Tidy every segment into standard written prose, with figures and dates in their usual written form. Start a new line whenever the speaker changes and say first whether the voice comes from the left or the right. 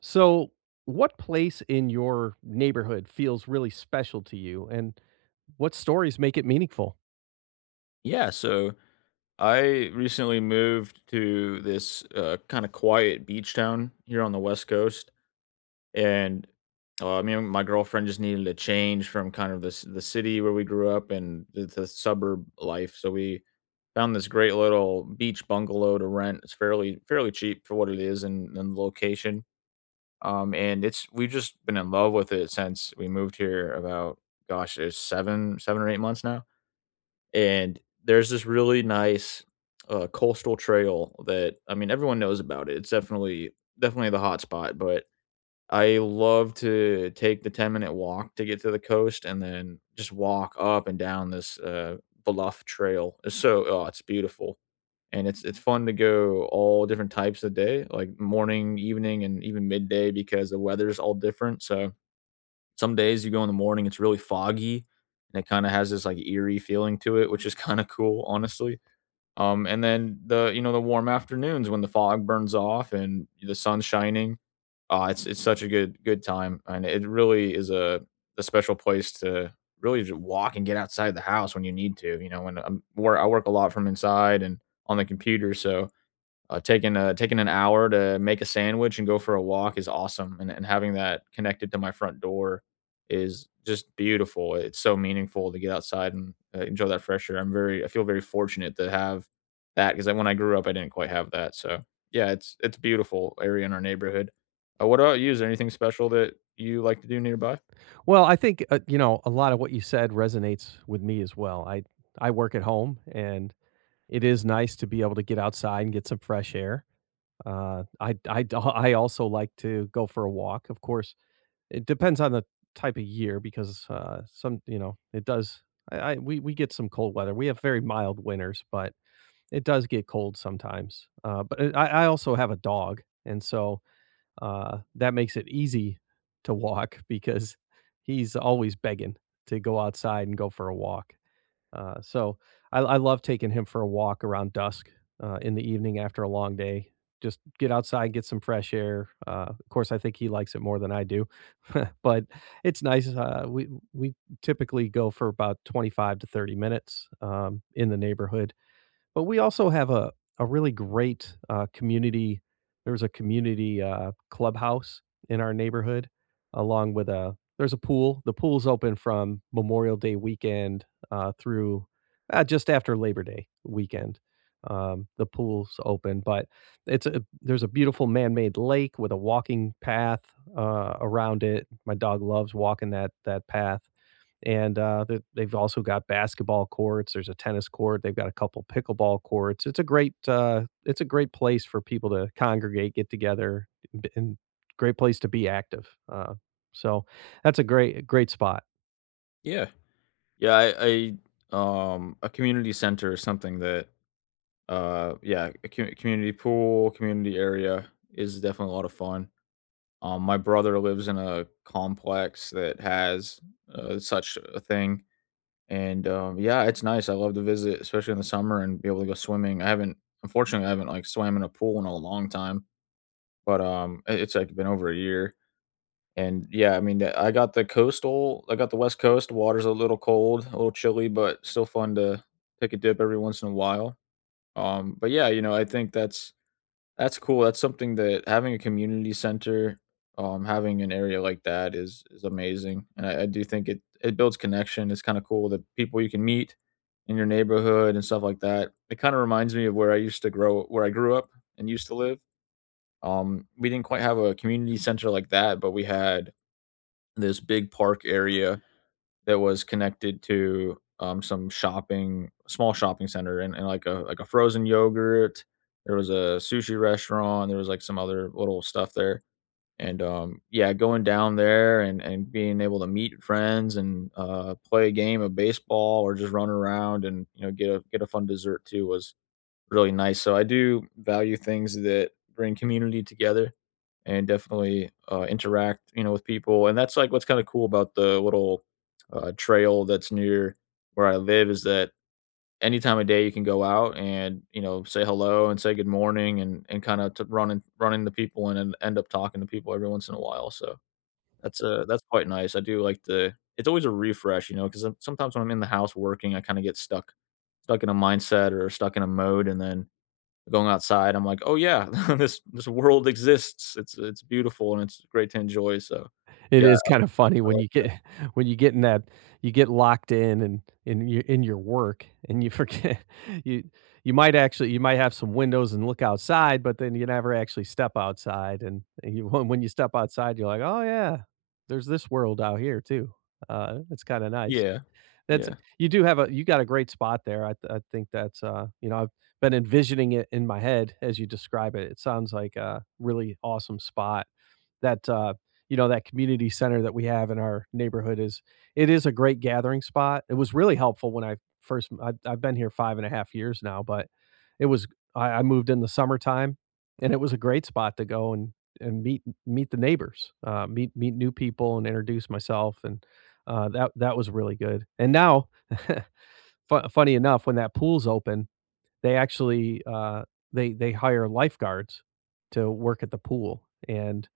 right: So, what place in your neighborhood feels really special to you, and what stories make it meaningful?
left: Yeah, so I recently moved to this kind of quiet beach town here on the West Coast, and me and my girlfriend just needed a change from the city where we grew up and the suburb life. So we found this great little beach bungalow to rent. It's fairly cheap for what it is and, the location. And it's We've just been in love with it since we moved here about gosh, it's seven or eight months now, and there's this really nice, coastal trail that everyone knows about it. It's definitely the hot spot, but I love to take the 10-minute walk to get to the coast and then just walk up and down this, bluff trail. It's so oh, it's beautiful, and it's fun to go all different types of day, like morning, evening, and even midday because the weather's all different, so some days you go in the morning, it's really foggy, and it kinda has this, like, eerie feeling to it, which is kinda cool, honestly. And then the warm afternoons when the fog burns off and the sun's shining, it's such a good time, and it really is a special place to really just walk and get outside the house when you need to, you know, and, where I work a lot from inside and on the computer, so taking an hour to make a sandwich and go for a walk is awesome, and having that connected to my front door is just beautiful. It's so meaningful to get outside and enjoy that fresh air. I feel very fortunate to have that because when I grew up, I didn't quite have that. So yeah, it's a beautiful area in our neighborhood. What about you? Is there anything special that you like to do nearby?
right: Well, I think you know a lot of what you said resonates with me as well. I work at home, and it is nice to be able to get outside and get some fresh air. I also like to go for a walk. Of course, it depends on the type of year because some it does. I we get some cold weather. We have very mild winters, but it does get cold sometimes, but it I also have a dog, and so, that makes it easy to walk because he's always begging to go outside and go for a walk, so I love taking him for a walk around dusk, in the evening after a long day. Just get outside, get some fresh air, of course, I think he likes it more than I do, but it's nice, uh, we typically go for about 25 to 30 minutes, in the neighborhood. But we also have a really great, community there's a community, clubhouse in our neighborhood along with a there's a pool. The pool's open from Memorial Day weekend, through, just after Labor Day weekend. The pool's open, but it's a there's a beautiful man-made lake with a walking path, around it. My dog loves walking that path. And, th they've also got basketball courts, there's a tennis court, they've got a couple pickleball courts. It's a it's a great place for people to congregate, get together, and b and great place to be active. So that's a great spot.
left: Yeah. I a community center is something that yeah, a community pool, community area is definitely a lot of fun. My brother lives in a complex that has, such a thing, and, yeah, it's nice. I love to visit, especially in the summer, and be able to go swimming. I haven't Unfortunately, I haven't, like, swam in a pool in a long time, but, I it's, like, been over a year, and, yeah, I mean, I got the West Coast. Water's a little cold, a little chilly, but still fun to take a dip every once in a while. But, yeah, you know, I think that's cool. That's something that having a community center, having an area like that is amazing, and I do think it builds connection. It's kind of cool the people you can meet in your neighborhood and stuff like that. It kind of reminds me of where I grew up and used to live. We didn't quite have a community center like that, but we had this big park area that was connected to, some shopping small shopping center and like a frozen yogurt, there was a sushi restaurant, there was, like, some other little stuff there, and, yeah, going down there and being able to meet friends and, play a game of baseball or just run around and, you know, get a fun dessert too was really nice, so I do value things that bring community together and definitely interact, you know, with people. And that's like what's kind of cool about the little trail that's near where I live is that any time of day you can go out and you know say hello and say good morning and run and run into people and, end up talking to people every once in a while. So that's quite nice. I do like the it's always a refresh, you know, because sometimes when I'm in the house working, I kind of get stuck stuck in a mindset or stuck in a mode, and then going outside, I'm like, "Oh yeah, this world exists. It's beautiful and it's great to enjoy." So,
right: It
left: yeah,
right: is kind of funny
left: I
right: when
left: like
right: you get when you get in that you get locked in and in your work and you forget you you might actually you might have some windows and look outside, but then you never actually step outside and you when you step outside, you're like, "Oh yeah, there's this world out here too." It's kinda nice.
left: yeah.
right: That's
left: Yeah.
right: You do have a you got a great spot there. I think that's, you know, I've been envisioning it in my head as you describe it. It sounds like a really awesome spot that, you know, that community center that we have in our neighborhood is it is a great gathering spot. It was really helpful when I've been here 5 and a half years now, but it was I moved in the summertime, and it was a great spot to go and meet the neighbors, meet new people and introduce myself, and, uh, that was really good. And now, fu funny enough, when that pool's open, they actually, they hire lifeguards to work at the pool, and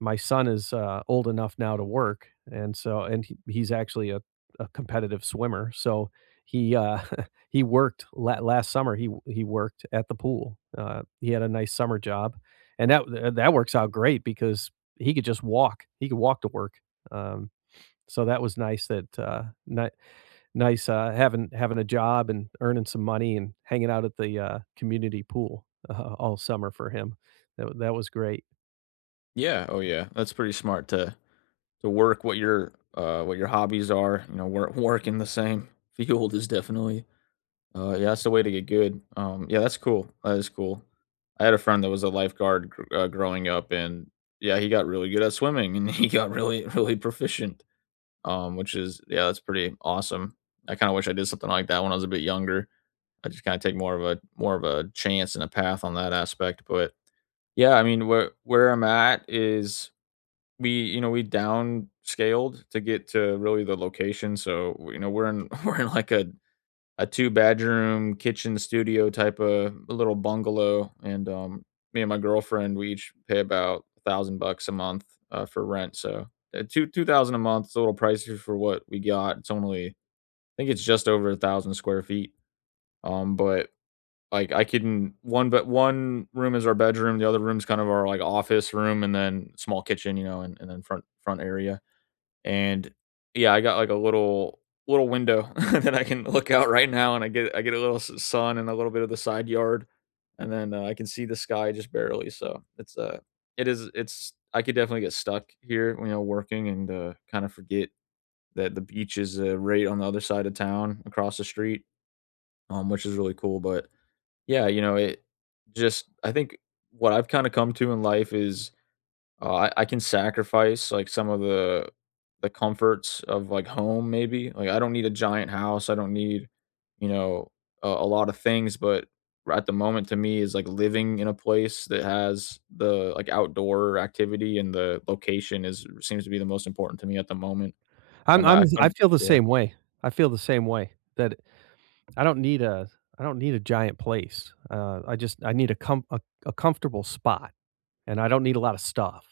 right: my son is, old enough now to work, and he's actually a competitive swimmer, so he, he worked la last summer, he worked at the pool. He had a nice summer job, and that works out great because he could just walk. He could walk to work, um, so that was nice that, ni nice, having a job and earning some money and hanging out at the, community pool, all summer for him. That was great.
left: Yeah, oh yeah, that's pretty smart to what your hobbies are, you know, work in the same field is definitely, yeah, that's the way to get good. Yeah, that's cool. That is cool. I had a friend that was a lifeguard gr growing up, and yeah, he got really good at swimming, and he got really, really proficient. Which is yeah, that's pretty awesome. I kind of wish I did something like that when I was a bit younger. I just kind of take more of a chance and a path on that aspect. But yeah, I mean, where I'm at is we you know we downscaled to get to really the location. So you know we're in we're in like a two-bedroom kitchen studio type of little bungalow, and me and my girlfriend we each pay about $1,000 a month for rent. So two thousand a month is a little pricey for what we got. It's only I think it's just over a thousand square feet. But like I can one but one room is our bedroom, the other room's kind of our like office room, and then small kitchen, you know, and, then front area and yeah, I got like a little window that I can look out right now, and I get a little sun and a little bit of the side yard, and then I can see the sky just barely. So it's it is it's I could definitely get stuck here, you know, working and kind of forget that the beach is right on the other side of town, across the street, which is really cool. But yeah, you know, it just I think what I've kind of come to in life is I can sacrifice, like, some of the comforts of, like, home maybe, like, I don't need a giant house, I don't need, you know, a lot of things, but r at the moment to me is, like, living in a place that has the, like, outdoor activity and the location is seems to be the most important to me at the moment. I
right: I
left: couldn't
right: feel the
left: Yeah.
right: same way. I feel the same way that I don't need a I don't need a giant place. I just I need a comfortable spot, and I don't need a lot of stuff.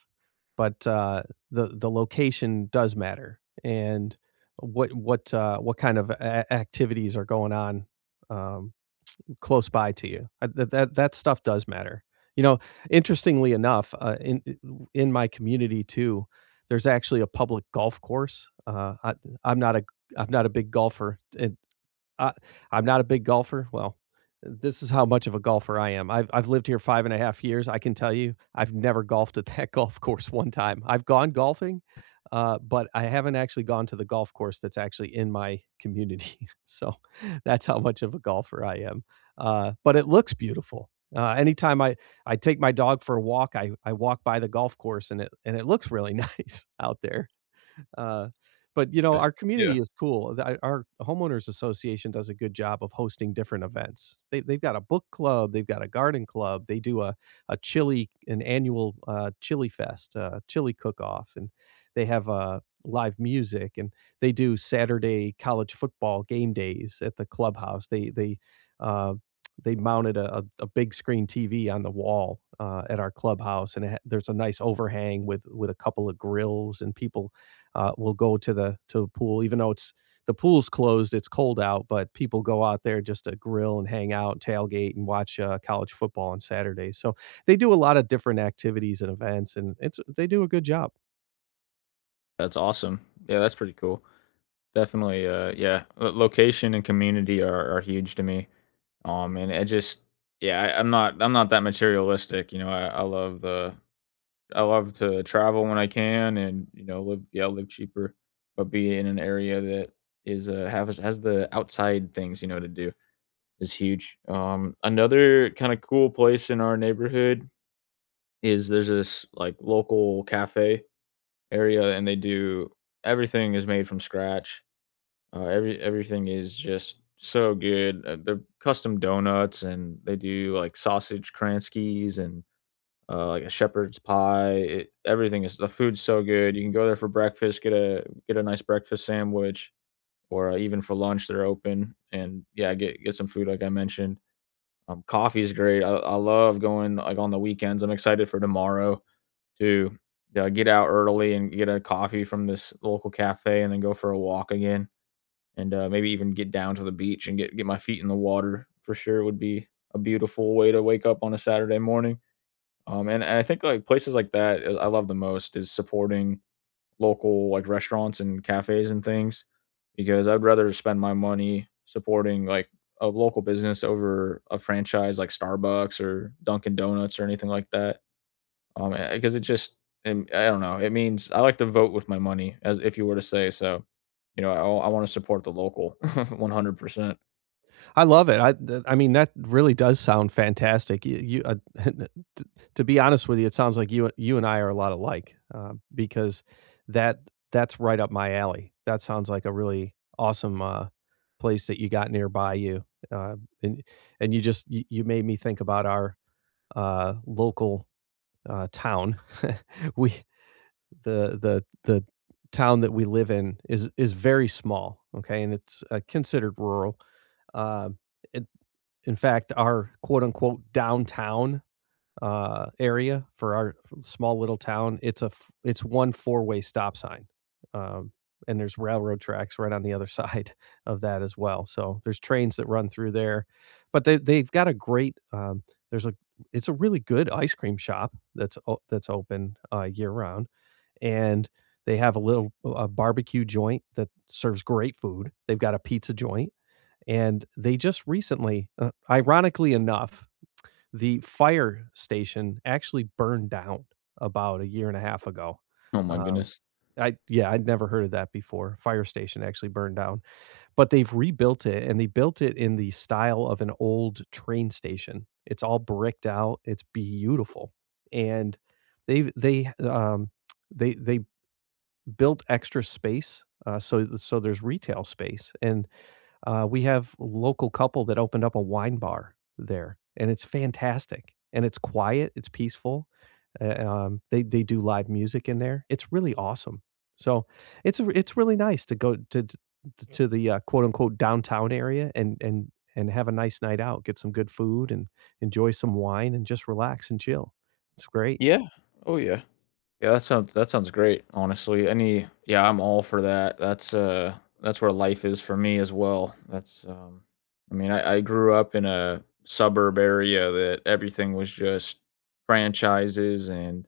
right: But, the location does matter, and what kind of a activities are going on, um close by to you. That that stuff does matter. You know, interestingly enough, in my community too, there's actually a public golf course. I'm not a I'm not a big golfer, and uh, I'm not a big golfer. Well, this is how much of a golfer I am. I've lived here 5 and a half years. I can tell you, I've never golfed at that golf course one time. I've gone golfing, but I haven't actually gone to the golf course that's actually in my community. So that's how much of a golfer I am. But it looks beautiful. Anytime I take my dog for a walk, I walk by the golf course and it looks really nice out there. Uh, but you know, our
left: Yeah.
right: community is cool. Our homeowners association does a good job of hosting different events. They've got a book club, they've got a garden club, they do an annual chili fest, chili cook off, and they have live music, and they do Saturday college football game days at the clubhouse. Uh, they mounted a big screen TV on the wall at our clubhouse, and there's a nice overhang with a couple of grills and people will go to the pool, even though it's the pool's closed. It's cold out, but people go out there just to grill and hang out, tailgate, and watch college football on Saturdays. So they do a lot of different activities and events, and it's they do a good job.
left: That's awesome. Yeah, that's pretty cool. Definitely, yeah, lo location and community are huge to me. And it just yeah, I'm not that materialistic. You know, I love the I love to travel when I can, and you know, live yeah, live cheaper, but be in an area that is has the outside things you know to do is huge. Another kind of cool place in our neighborhood is there's this like local cafe area, and they do everything is made from scratch everything is just so good. The custom donuts and they do like sausage Kranskis and like a shepherd's pie. Everything is the food's so good. You can go there for breakfast, get a nice breakfast sandwich, or even for lunch they're open. And yeah, get some food like I mentioned. Coffee's great. I love going like on the weekends. I'm excited for tomorrow to get out early and get a coffee from this local cafe, and then go for a walk again and maybe even get down to the beach and get my feet in the water for sure would be a beautiful way to wake up on a Saturday morning. And, I think like places like that I love the most is supporting local like restaurants and cafes and things because I'd rather spend my money supporting like a local business over a franchise like Starbucks or Dunkin' Donuts or anything like that. Because it just I don't know, it means I like to vote with my money as if you were to say so. You know, I wanna support the local 100%.
right: I love it. I mean that really does sound fantastic. You t- to be honest with you, it sounds like you and I are a lot alike because that that's right up my alley. That sounds like a really awesome place that you got nearby you, uh, and and you just you made me think about our local town. we The town that we live in is very small. Okay, and it's considered rural. Uh, in fact, our quote unquote downtown, area for our small little town, it's a f it's one four-way stop sign, um, and there's railroad tracks right on the other side of that as well, so there's trains that run through there, but they've got a great, there's a it's a really good ice cream shop that's o that's open, year-round, and they have a barbecue joint that serves great food. They've got a pizza joint and they just recently, ironically enough, the fire station actually burned down about a year and a half ago.
left: Oh my
right: Uh,
left: goodness.
right: I yeah, I'd never heard of that before. Fire station actually burned down, but they've rebuilt it and they built it in the style of an old train station. It's all bricked out. It's beautiful. And they they um they built extra space so there's retail space and we have a local couple that opened up a wine bar there, and it's fantastic, and it's quiet, it's peaceful. They do live music in there. It's really awesome. So it's really nice to go to t to the, quote, unquote, "downtown area" and and have a nice night out, get some good food, and enjoy some wine, and just relax and chill. It's great.
left: Yeah. Oh, yeah. That sounds great, honestly. Any Yeah, I'm all for that. That's where life is for me as well. I mean, I grew up in a suburb area that everything was just franchises and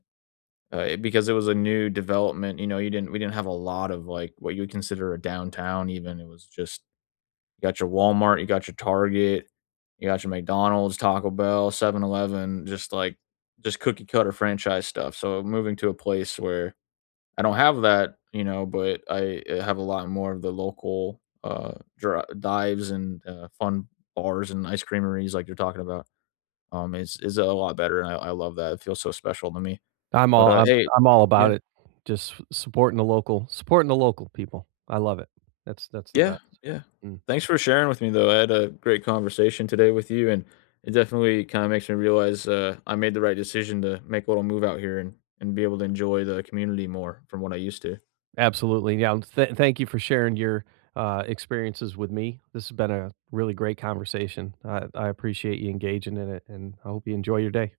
left: Because it was a new development, you know, you didn't we didn't have a lot of, like, what you would consider a downtown even, it was just you got your Walmart, you got your Target, you got your McDonald's, Taco Bell, 7-Eleven, just, just cookie cutter franchise stuff, so moving to a place where I don't have that, you know, but I, have a lot more of the local, dri dives and, fun bars and ice creameries like you're talking about, is a lot better, and I love that, it feels so special to me,
right: I'm
left: but,
right: all I'm
left: hey
right: I'm all
left: Yeah.
right: about it. Just supporting the local people. I love it. That's the
left: Yeah,
right: best.
left: yeah.
right: Mm.
left: Thanks for sharing with me, though. I had a great conversation today with you, and it definitely kind of makes me realize I made the right decision to make a little move out here and, be able to enjoy the community more from what I used to.
right: Absolutely. Yeah. Thank you for sharing your experiences with me. This has been a really great conversation. I appreciate you engaging in it, and I hope you enjoy your day.